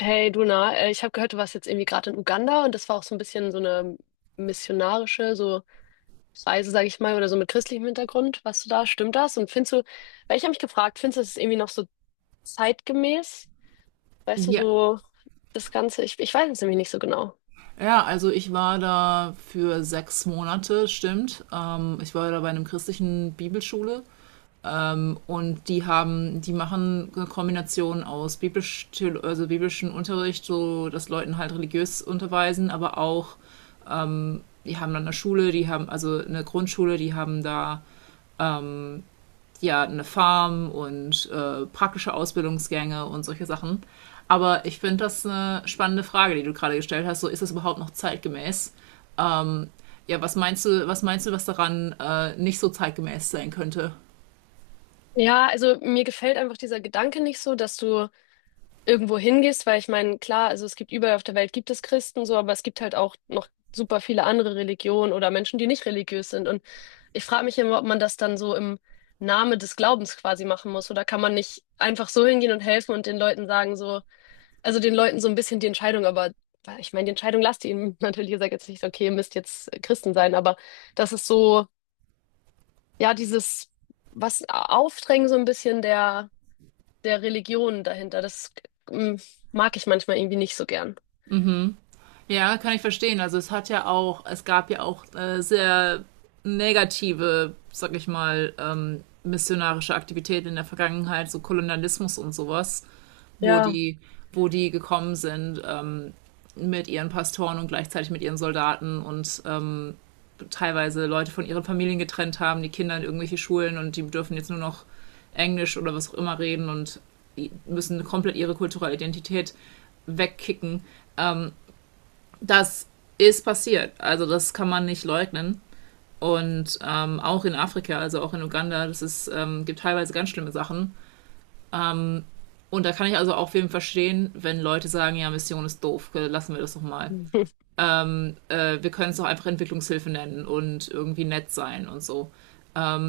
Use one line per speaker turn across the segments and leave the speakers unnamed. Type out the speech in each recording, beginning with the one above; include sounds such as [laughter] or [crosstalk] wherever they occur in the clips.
Hey Duna, ich habe gehört, du warst jetzt irgendwie gerade in Uganda und das war auch so ein bisschen so eine missionarische so Reise, sage ich mal, oder so mit christlichem Hintergrund. Warst du da? Stimmt das? Und findest du, weil ich habe mich gefragt, findest du das ist irgendwie noch so zeitgemäß? Weißt du,
Ja,
so das Ganze, ich weiß es nämlich nicht so genau.
ja, also ich war da für 6 Monate, stimmt. Ich war da bei einem christlichen Bibelschule und die machen eine Kombination aus also biblischen Unterricht, so dass Leuten halt religiös unterweisen, aber auch, die haben dann eine Schule, die haben also eine Grundschule, die haben da ja eine Farm und praktische Ausbildungsgänge und solche Sachen. Aber ich finde das eine spannende Frage, die du gerade gestellt hast. So, ist das überhaupt noch zeitgemäß? Ja, was meinst du, was daran nicht so zeitgemäß sein könnte?
Ja, also mir gefällt einfach dieser Gedanke nicht so, dass du irgendwo hingehst, weil ich meine, klar, also es gibt überall auf der Welt gibt es Christen so, aber es gibt halt auch noch super viele andere Religionen oder Menschen, die nicht religiös sind. Und ich frage mich immer, ob man das dann so im Namen des Glaubens quasi machen muss oder kann man nicht einfach so hingehen und helfen und den Leuten sagen so, also den Leuten so ein bisschen die Entscheidung, aber ich meine, die Entscheidung lasst ihr ihnen [laughs] natürlich, ihr sagt jetzt nicht, okay, ihr müsst jetzt Christen sein, aber das ist so, ja, dieses was Aufdrängen so ein bisschen der Religion dahinter. Das mm, mag ich manchmal irgendwie nicht so gern.
Ja, kann ich verstehen. Also es hat ja auch, es gab ja auch sehr negative, sag ich mal, missionarische Aktivitäten in der Vergangenheit, so Kolonialismus und sowas, wo
Ja,
die, wo die gekommen sind mit ihren Pastoren und gleichzeitig mit ihren Soldaten und teilweise Leute von ihren Familien getrennt haben, die Kinder in irgendwelche Schulen und die dürfen jetzt nur noch Englisch oder was auch immer reden und müssen komplett ihre kulturelle Identität wegkicken. Das ist passiert. Also das kann man nicht leugnen. Und auch in Afrika, also auch in Uganda, gibt teilweise ganz schlimme Sachen. Und da kann ich also auch wem verstehen, wenn Leute sagen, ja, Mission ist doof, lassen wir das doch mal.
[laughs]
Wir können es doch einfach Entwicklungshilfe nennen und irgendwie nett sein und so.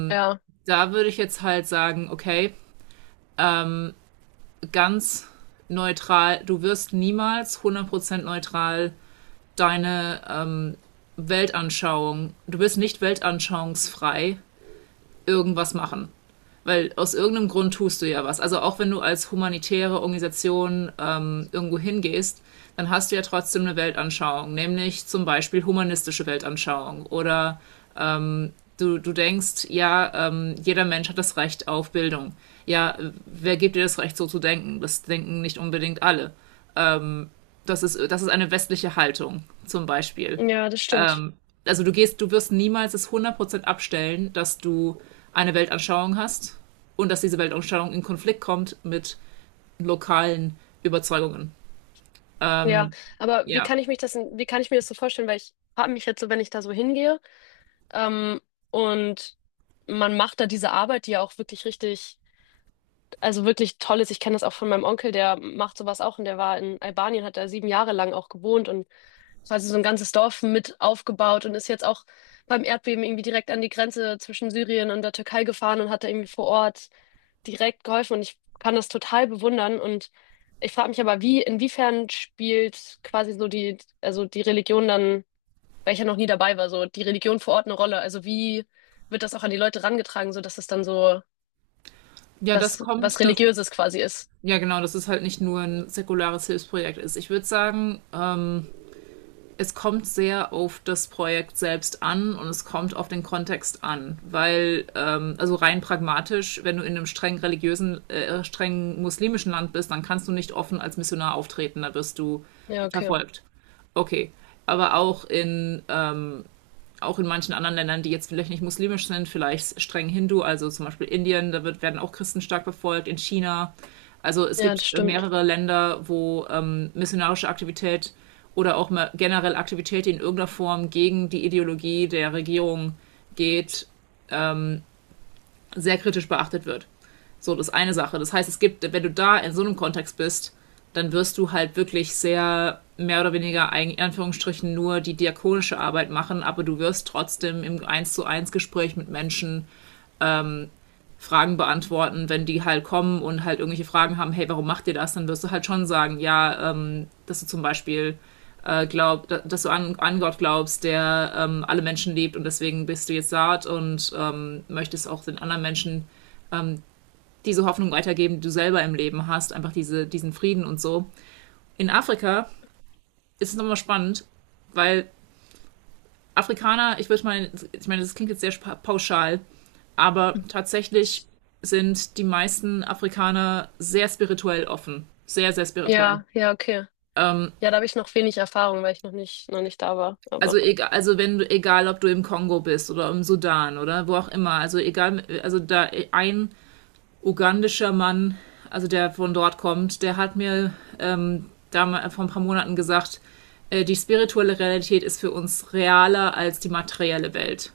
ja,
Da würde ich jetzt halt sagen, okay, ganz neutral, du wirst niemals 100% neutral deine Weltanschauung, du wirst nicht weltanschauungsfrei irgendwas machen. Weil aus irgendeinem Grund tust du ja was. Also auch wenn du als humanitäre Organisation irgendwo hingehst, dann hast du ja trotzdem eine Weltanschauung, nämlich zum Beispiel humanistische Weltanschauung. Oder du denkst, ja, jeder Mensch hat das Recht auf Bildung. Ja, wer gibt dir das Recht, so zu denken? Das denken nicht unbedingt alle. Das ist eine westliche Haltung, zum Beispiel.
ja, das stimmt.
Also du gehst, du wirst niemals es 100% abstellen, dass du eine Weltanschauung hast und dass diese Weltanschauung in Konflikt kommt mit lokalen Überzeugungen.
Ja, aber wie
Ja.
kann ich mich das, wie kann ich mir das so vorstellen? Weil ich habe mich jetzt so, wenn ich da so hingehe, ähm, und man macht da diese Arbeit, die ja auch wirklich richtig, also wirklich toll ist. Ich kenne das auch von meinem Onkel, der macht sowas auch und der war in Albanien, hat da 7 Jahre lang auch gewohnt und das heißt, so ein ganzes Dorf mit aufgebaut und ist jetzt auch beim Erdbeben irgendwie direkt an die Grenze zwischen Syrien und der Türkei gefahren und hat da irgendwie vor Ort direkt geholfen. Und ich kann das total bewundern. Und ich frage mich aber, wie, inwiefern spielt quasi so die, also die Religion dann, weil ich ja noch nie dabei war, so die Religion vor Ort eine Rolle? Also wie wird das auch an die Leute rangetragen, so dass es dann so
Ja, das
was, was
kommt, das,
Religiöses quasi ist?
ja genau, dass es halt nicht nur ein säkulares Hilfsprojekt ist. Ich würde sagen, es kommt sehr auf das Projekt selbst an und es kommt auf den Kontext an, weil also rein pragmatisch, wenn du in einem streng religiösen, streng muslimischen Land bist, dann kannst du nicht offen als Missionar auftreten, da wirst du
Ja, okay.
verfolgt. Okay, aber auch in manchen anderen Ländern, die jetzt vielleicht nicht muslimisch sind, vielleicht streng Hindu, also zum Beispiel Indien, werden auch Christen stark verfolgt, in China. Also es
Ja,
gibt
das stimmt.
mehrere Länder, wo missionarische Aktivität oder auch mal generell Aktivität, die in irgendeiner Form gegen die Ideologie der Regierung geht, sehr kritisch beachtet wird. So, das ist eine Sache. Das heißt, es gibt, wenn du da in so einem Kontext bist, dann wirst du halt wirklich sehr mehr oder weniger in Anführungsstrichen nur die diakonische Arbeit machen, aber du wirst trotzdem im eins zu eins Gespräch mit Menschen Fragen beantworten, wenn die halt kommen und halt irgendwelche Fragen haben, hey, warum macht ihr das? Dann wirst du halt schon sagen, ja, dass du zum Beispiel dass du an Gott glaubst, der alle Menschen liebt und deswegen bist du jetzt saat und möchtest auch den anderen Menschen diese Hoffnung weitergeben, die du selber im Leben hast, einfach diese, diesen Frieden und so. In Afrika ist es nochmal spannend, weil Afrikaner, ich würde mal, ich meine, das klingt jetzt sehr pauschal, aber tatsächlich sind die meisten Afrikaner sehr spirituell offen. Sehr, sehr spirituell.
Ja, ja, okay. Ja, da habe ich noch wenig Erfahrung, weil ich noch nicht da war.
Also
Aber
egal, also wenn du, egal ob du im Kongo bist oder im Sudan oder wo auch immer, also egal, also da ein ugandischer Mann, also der von dort kommt, der hat mir da vor ein paar Monaten gesagt, die spirituelle Realität ist für uns realer als die materielle Welt.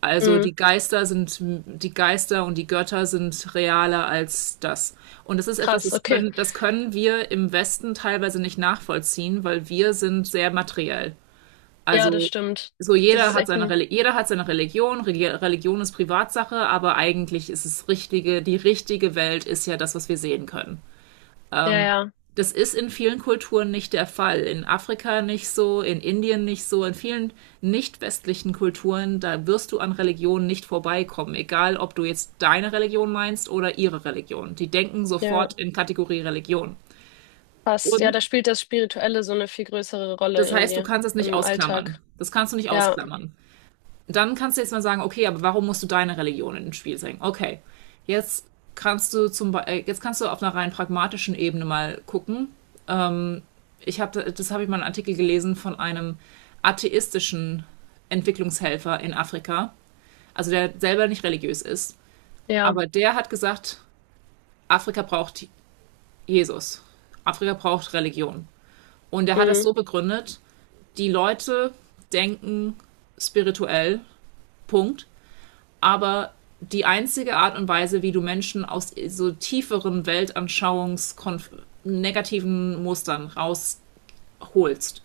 Also
mm,
die Geister sind, die Geister und die Götter sind realer als das. Und das ist etwas,
krass, okay.
das können wir im Westen teilweise nicht nachvollziehen, weil wir sind sehr materiell.
Ja, das
Also
stimmt.
so
Das ist echt ein,
Jeder hat seine Religion, Religion ist Privatsache, aber eigentlich ist die richtige Welt ist ja das, was wir sehen können.
ja, ja,
Das ist in vielen Kulturen nicht der Fall. In Afrika nicht so, in Indien nicht so, in vielen nicht westlichen Kulturen, da wirst du an Religion nicht vorbeikommen, egal ob du jetzt deine Religion meinst oder ihre Religion. Die denken
ja,
sofort in Kategorie Religion.
passt. Ja,
Und
da spielt das Spirituelle so eine viel größere Rolle
das heißt, du
irgendwie
kannst es nicht
im
ausklammern.
Alltag.
Das kannst du nicht
Ja,
ausklammern. Dann kannst du jetzt mal sagen, okay, aber warum musst du deine Religion ins Spiel bringen? Okay, jetzt kannst du jetzt kannst du auf einer rein pragmatischen Ebene mal gucken. Ich habe das habe ich mal einen Artikel gelesen von einem atheistischen Entwicklungshelfer in Afrika, also der selber nicht religiös ist,
ja,
aber der hat gesagt, Afrika braucht Jesus. Afrika braucht Religion. Und er hat das
mm,
so begründet, die Leute denken spirituell, Punkt. Aber die einzige Art und Weise, wie du Menschen aus so tieferen Weltanschauungs negativen Mustern rausholst,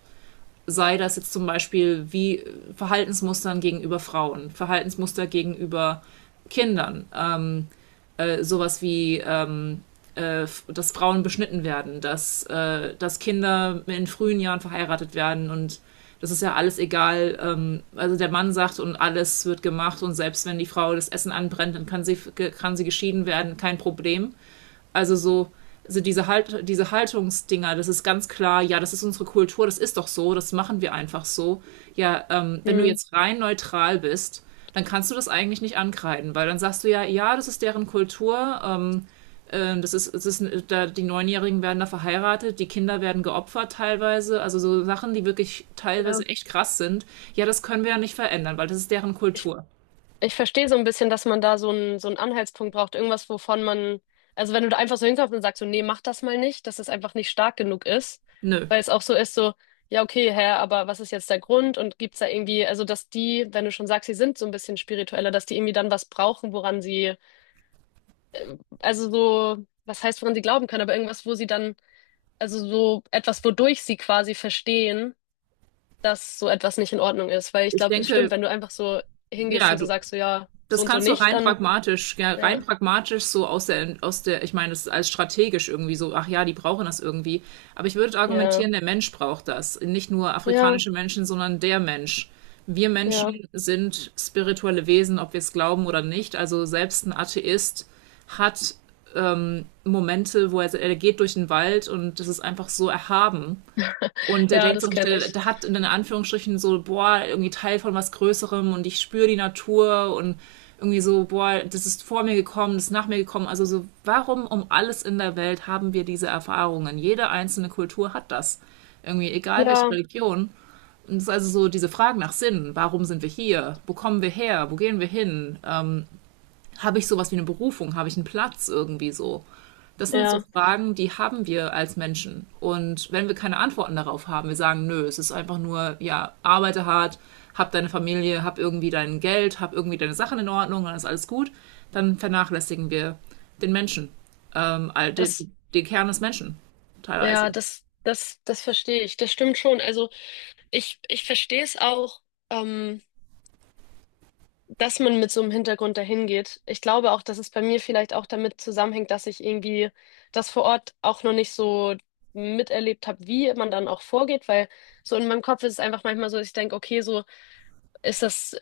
sei das jetzt zum Beispiel wie Verhaltensmustern gegenüber Frauen, Verhaltensmuster gegenüber Kindern, sowas wie dass Frauen beschnitten werden, dass Kinder in frühen Jahren verheiratet werden und das ist ja alles egal. Also der Mann sagt und alles wird gemacht und selbst wenn die Frau das Essen anbrennt, kann sie geschieden werden, kein Problem. Also so, also diese, halt, diese Haltungsdinger, das ist ganz klar, ja, das ist unsere Kultur, das ist doch so, das machen wir einfach so. Ja, wenn du
mm,
jetzt rein neutral bist, dann kannst du das eigentlich nicht ankreiden, weil dann sagst du ja, ja, das ist deren Kultur, da, die 9-Jährigen werden da verheiratet, die Kinder werden geopfert teilweise, also so Sachen, die wirklich
ja.
teilweise echt krass sind. Ja, das können wir ja nicht verändern, weil das ist deren
Ich
Kultur.
Ich verstehe so ein bisschen, dass man da so einen Anhaltspunkt braucht, irgendwas, wovon man, also wenn du da einfach so hinkommst und sagst so, nee, mach das mal nicht, dass es einfach nicht stark genug ist,
Nö.
weil es auch so ist, so, ja, okay, Herr, aber was ist jetzt der Grund und gibt's da irgendwie, also dass die, wenn du schon sagst, sie sind so ein bisschen spiritueller, dass die irgendwie dann was brauchen, woran sie, also so, was heißt, woran sie glauben können, aber irgendwas, wo sie dann, also so etwas, wodurch sie quasi verstehen, dass so etwas nicht in Ordnung ist, weil ich
Ich
glaube, es stimmt,
denke,
wenn du einfach so hingehst
ja,
und so
du,
sagst so, ja, so
Das
und so
kannst du
nicht,
rein
dann,
pragmatisch, ja, rein
ja.
pragmatisch so aus der, ich meine, das ist als strategisch irgendwie so, ach ja, die brauchen das irgendwie. Aber ich würde
Ja,
argumentieren, der Mensch braucht das. Nicht nur
ja,
afrikanische Menschen, sondern der Mensch. Wir
ja.
Menschen sind spirituelle Wesen, ob wir es glauben oder nicht. Also selbst ein Atheist hat Momente, er geht durch den Wald und das ist einfach so erhaben und der
Ja,
denkt so,
das kenne ich.
der hat in Anführungsstrichen so, boah, irgendwie Teil von was Größerem und ich spüre die Natur und irgendwie so, boah, das ist vor mir gekommen, das ist nach mir gekommen. Also so, warum um alles in der Welt haben wir diese Erfahrungen? Jede einzelne Kultur hat das. Irgendwie, egal welche
Ja,
Religion. Und es ist also so diese Frage nach Sinn. Warum sind wir hier? Wo kommen wir her? Wo gehen wir hin? Habe ich sowas wie eine Berufung? Habe ich einen Platz irgendwie so? Das sind so
ja.
Fragen, die haben wir als Menschen. Und wenn wir keine Antworten darauf haben, wir sagen, nö, es ist einfach nur, ja, arbeite hart, hab deine Familie, hab irgendwie dein Geld, hab irgendwie deine Sachen in Ordnung, dann ist alles gut, dann vernachlässigen wir den Menschen, ähm, all- den,
Das,
den Kern des Menschen
ja,
teilweise.
das verstehe ich. Das stimmt schon. Also ich verstehe es auch, ähm, dass man mit so einem Hintergrund dahin geht. Ich glaube auch, dass es bei mir vielleicht auch damit zusammenhängt, dass ich irgendwie das vor Ort auch noch nicht so miterlebt habe, wie man dann auch vorgeht, weil so in meinem Kopf ist es einfach manchmal so, dass ich denke, okay, so ist das,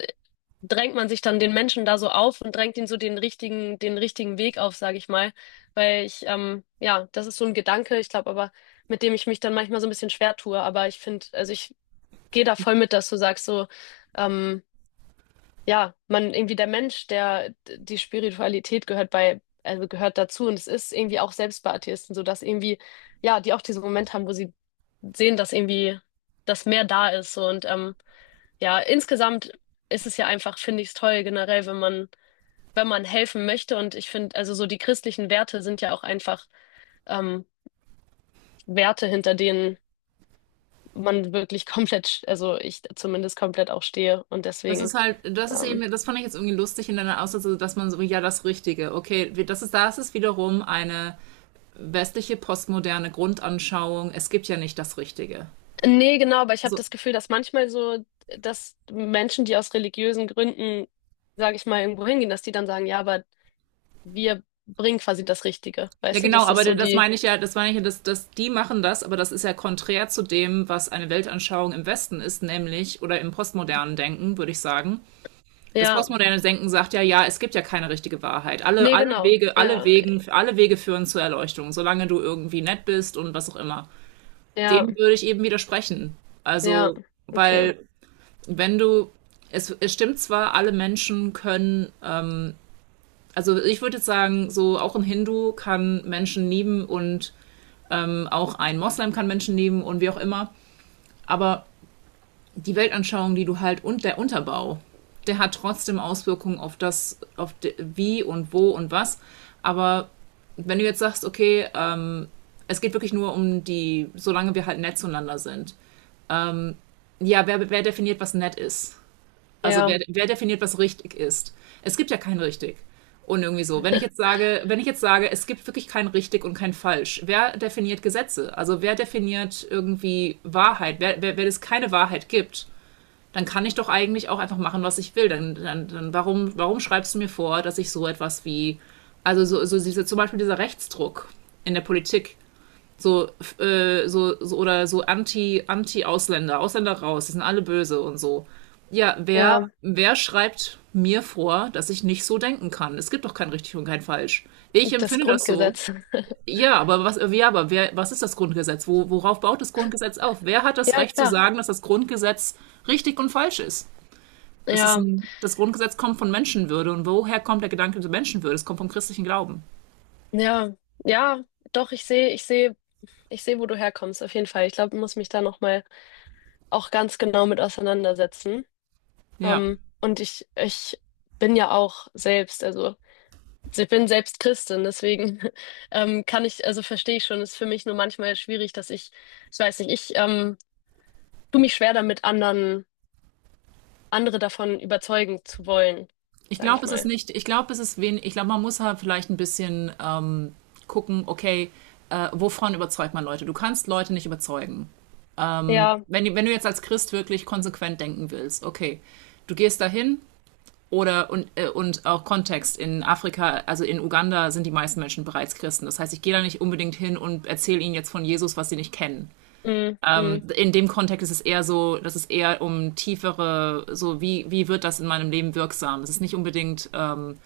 drängt man sich dann den Menschen da so auf und drängt ihnen so den den richtigen Weg auf, sage ich mal. Weil ja, das ist so ein Gedanke, ich glaube aber, mit dem ich mich dann manchmal so ein bisschen schwer tue. Aber ich finde, also ich gehe da voll mit, dass du sagst, so, ähm, ja, man irgendwie der Mensch, der die Spiritualität gehört bei, also gehört dazu und es ist irgendwie auch selbst bei Atheisten so, dass irgendwie, ja, die auch diesen Moment haben, wo sie sehen, dass irgendwie das mehr da ist so, und ja, insgesamt ist es ja einfach, finde ich es toll, generell, wenn man, wenn man helfen möchte. Und ich finde, also so die christlichen Werte sind ja auch einfach ähm, Werte, hinter denen man wirklich [laughs] komplett, also ich zumindest komplett auch stehe. Und
Das
deswegen,
ist halt, das ist
ähm,
eben, das fand ich jetzt irgendwie lustig in deiner Aussage, dass man so, ja, das Richtige, okay, das ist wiederum eine westliche postmoderne Grundanschauung, es gibt ja nicht das Richtige.
nee, genau, aber ich habe
So.
das Gefühl, dass manchmal so, dass Menschen, die aus religiösen Gründen, sage ich mal, irgendwo hingehen, dass die dann sagen, ja, aber wir bringen quasi das Richtige.
Ja,
Weißt du,
genau,
dass
aber
das so
das
die,
meine ich ja, das meine ich ja, dass die machen das, aber das ist ja konträr zu dem, was eine Weltanschauung im Westen ist, nämlich, oder im postmodernen Denken, würde ich sagen. Das
ja,
postmoderne Denken sagt ja, ja, es gibt ja keine richtige Wahrheit. Alle,
nee,
alle
genau,
Wege, alle
ja,
Wegen, alle Wege führen zur Erleuchtung, solange du irgendwie nett bist und was auch immer.
ja,
Dem würde ich eben widersprechen.
ja,
Also,
okay.
weil, wenn du, es stimmt zwar, alle Menschen können. Also ich würde jetzt sagen, so auch ein Hindu kann Menschen lieben und auch ein Moslem kann Menschen lieben und wie auch immer. Aber die Weltanschauung, die du halt und der Unterbau, der hat trotzdem Auswirkungen auf das, auf wie und wo und was. Aber wenn du jetzt sagst, okay, es geht wirklich nur um die, solange wir halt nett zueinander sind. Ja, wer definiert, was nett ist? Also
Ja,
wer definiert, was richtig ist? Es gibt ja kein richtig. Und irgendwie so, wenn ich jetzt sage, es gibt wirklich kein richtig und kein falsch, wer definiert Gesetze? Also wer definiert irgendwie Wahrheit? Wenn es keine Wahrheit gibt, dann kann ich doch eigentlich auch einfach machen, was ich will. Dann warum schreibst du mir vor, dass ich so etwas wie, also so diese, zum Beispiel dieser Rechtsdruck in der Politik, so, oder so anti, anti Ausländer, Ausländer raus, die sind alle böse und so. Ja, wer,
ja,
wer schreibt mir vor, dass ich nicht so denken kann? Es gibt doch kein richtig und kein falsch. Ich
das
empfinde das so.
Grundgesetz. [laughs]
Ja, aber was, ja, aber wer, was ist das Grundgesetz? Worauf baut das Grundgesetz auf? Wer hat das
Ja,
Recht zu
klar.
sagen, dass das Grundgesetz richtig und falsch ist?
Ja,
Das Grundgesetz kommt von Menschenwürde, und woher kommt der Gedanke zur Menschenwürde? Es kommt vom christlichen Glauben.
ja, ja, doch, ich sehe, ich sehe, wo du herkommst, auf jeden Fall. Ich glaube, ich muss mich da nochmal auch ganz genau mit auseinandersetzen.
Ja.
Und ich bin ja auch selbst, also ich bin selbst Christin, deswegen [laughs] kann ich, also verstehe ich schon, ist für mich nur manchmal schwierig, dass ich weiß nicht, ich tue mich schwer damit, andere davon überzeugen zu wollen,
Ich
sage ich
glaube, es ist
mal.
nicht, ich glaube, es ist wenig, Ich glaube, man muss halt vielleicht ein bisschen gucken, okay, wovon überzeugt man Leute? Du kannst Leute nicht überzeugen. Ähm,
Ja,
wenn, wenn du jetzt als Christ wirklich konsequent denken willst, okay, du gehst dahin oder und auch Kontext in Afrika, also in Uganda sind die meisten Menschen bereits Christen. Das heißt, ich gehe da nicht unbedingt hin und erzähle ihnen jetzt von Jesus, was sie nicht kennen.
mm, mm,
In dem Kontext ist es eher so, dass es eher um tiefere, so wie wird das in meinem Leben wirksam? Es ist nicht unbedingt,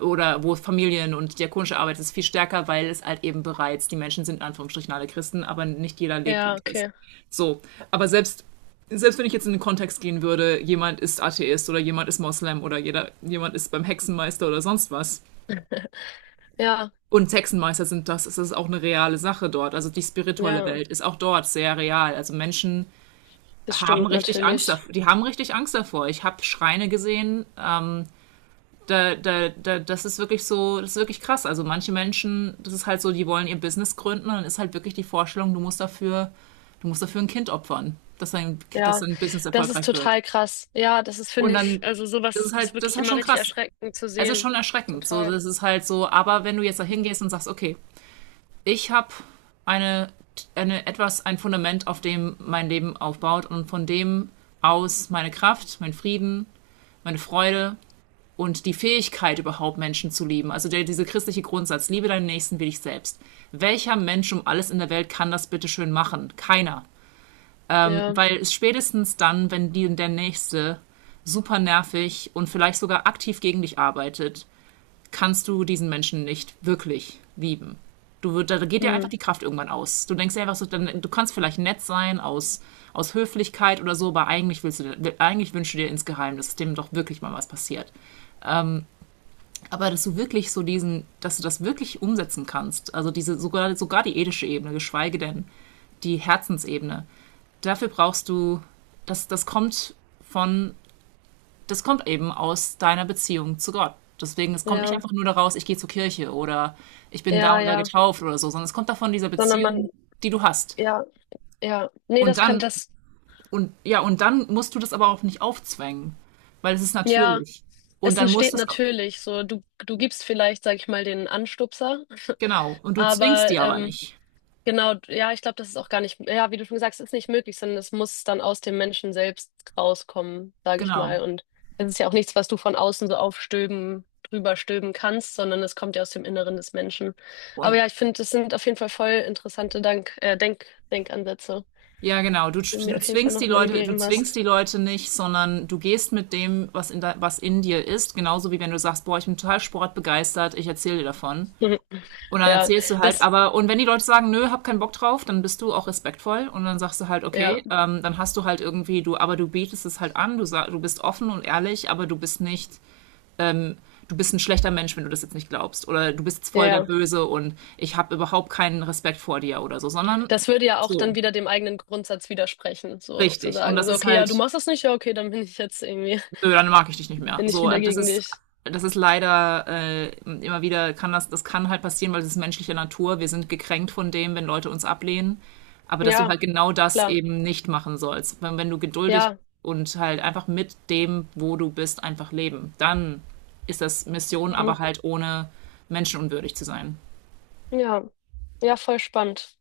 oder wo Familien und diakonische Arbeit ist viel stärker, weil es halt eben bereits, die Menschen sind in Anführungsstrichen alle Christen, aber nicht jeder lebt wie
ja,
Christ.
okay.
So, aber selbst selbst wenn ich jetzt in den Kontext gehen würde, jemand ist Atheist oder jemand ist Moslem oder jemand ist beim Hexenmeister oder sonst was.
Ja,
Und Hexenmeister sind das, es ist auch eine reale Sache dort. Also die spirituelle
ja,
Welt ist auch dort sehr real. Also Menschen
das
haben
stimmt
richtig Angst
natürlich.
davor. Die haben richtig Angst davor. Ich habe Schreine gesehen, das ist wirklich so, das ist wirklich krass. Also manche Menschen, das ist halt so, die wollen ihr Business gründen und dann ist halt wirklich die Vorstellung, du musst dafür ein Kind opfern, dass
Ja,
dein Business
das ist
erfolgreich wird.
total krass. Ja, das ist,
Und
finde ich,
dann,
also sowas ist
das ist
wirklich
halt
immer
schon
richtig
krass.
erschreckend zu
Es ist
sehen.
schon erschreckend. So,
Total.
das ist halt so, aber wenn du jetzt da hingehst und sagst, okay, ich habe eine, ein Fundament, auf dem mein Leben aufbaut und von dem aus meine Kraft, mein Frieden, meine Freude, und die Fähigkeit überhaupt Menschen zu lieben, also dieser christliche Grundsatz, liebe deinen Nächsten wie dich selbst. Welcher Mensch um alles in der Welt kann das bitte schön machen? Keiner.
Ja,
Weil es spätestens dann, wenn der Nächste super nervig und vielleicht sogar aktiv gegen dich arbeitet, kannst du diesen Menschen nicht wirklich lieben. Du da geht dir einfach
hm,
die Kraft irgendwann aus. Du denkst dir einfach so, du kannst vielleicht nett sein aus Höflichkeit oder so, aber eigentlich wünschst du dir insgeheim, dass dem doch wirklich mal was passiert. Aber dass du das wirklich umsetzen kannst, also diese sogar, sogar die ethische Ebene, geschweige denn die Herzensebene, dafür brauchst du, das, das kommt von, das kommt eben aus deiner Beziehung zu Gott. Deswegen, es kommt nicht
ja,
einfach nur daraus, ich gehe zur Kirche oder ich bin da
ja,
und da
ja.
getauft oder so, sondern es kommt davon dieser
Sondern man,
Beziehung, die du hast.
ja, ja. Nee,
Und
das kann
dann,
das,
und ja, und dann musst du das aber auch nicht aufzwängen, weil es ist
ja,
natürlich. Und
es
dann musst
entsteht
du es,
natürlich so. Du gibst vielleicht, sag ich mal, den Anstupser,
genau, und du zwingst
aber
die aber nicht.
genau, ja, ich glaube, das ist auch gar nicht, ja, wie du schon gesagt hast, ist nicht möglich, sondern es muss dann aus dem Menschen selbst rauskommen, sage ich
Genau.
mal. Und es ist ja auch nichts, was du von außen so aufstöben, drüber stöben kannst, sondern es kommt ja aus dem Inneren des Menschen. Aber
Und
ja, ich finde, das sind auf jeden Fall voll interessante Denkansätze,
ja, genau. Du,
die du mir
du
auf jeden Fall
zwingst die
nochmal
Leute, du
gegeben
zwingst die
hast.
Leute nicht, sondern du gehst mit dem, was was in dir ist. Genauso wie wenn du sagst, boah, ich bin total sportbegeistert, ich erzähle dir davon.
[laughs]
Und dann
Ja,
erzählst du halt,
das,
aber, und wenn die Leute sagen, nö, hab keinen Bock drauf, dann bist du auch respektvoll und dann sagst du halt,
ja,
okay, dann hast du halt irgendwie, aber du bietest es halt an, du bist offen und ehrlich, aber du bist nicht, du bist ein schlechter Mensch, wenn du das jetzt nicht glaubst. Oder du bist jetzt
ja,
voll der
ja.
Böse und ich habe überhaupt keinen Respekt vor dir oder so, sondern
Das würde ja auch dann
so,
wieder dem eigenen Grundsatz widersprechen, so zu
richtig. Und
sagen,
das
so,
ist
okay, ja, du
halt,
machst das nicht, ja, okay, dann bin ich jetzt irgendwie,
nö, dann mag ich dich
[laughs]
nicht mehr.
bin ich
So,
wieder gegen dich.
das ist leider immer wieder, das kann halt passieren, weil das ist menschliche Natur. Wir sind gekränkt von dem, wenn Leute uns ablehnen. Aber dass du
Ja.
halt genau das
Klar,
eben nicht machen sollst. Wenn du geduldig
ja.
und halt einfach mit dem, wo du bist, einfach leben, dann ist das Mission,
Mhm.
aber halt ohne menschenunwürdig zu sein.
Ja, ja, voll spannend.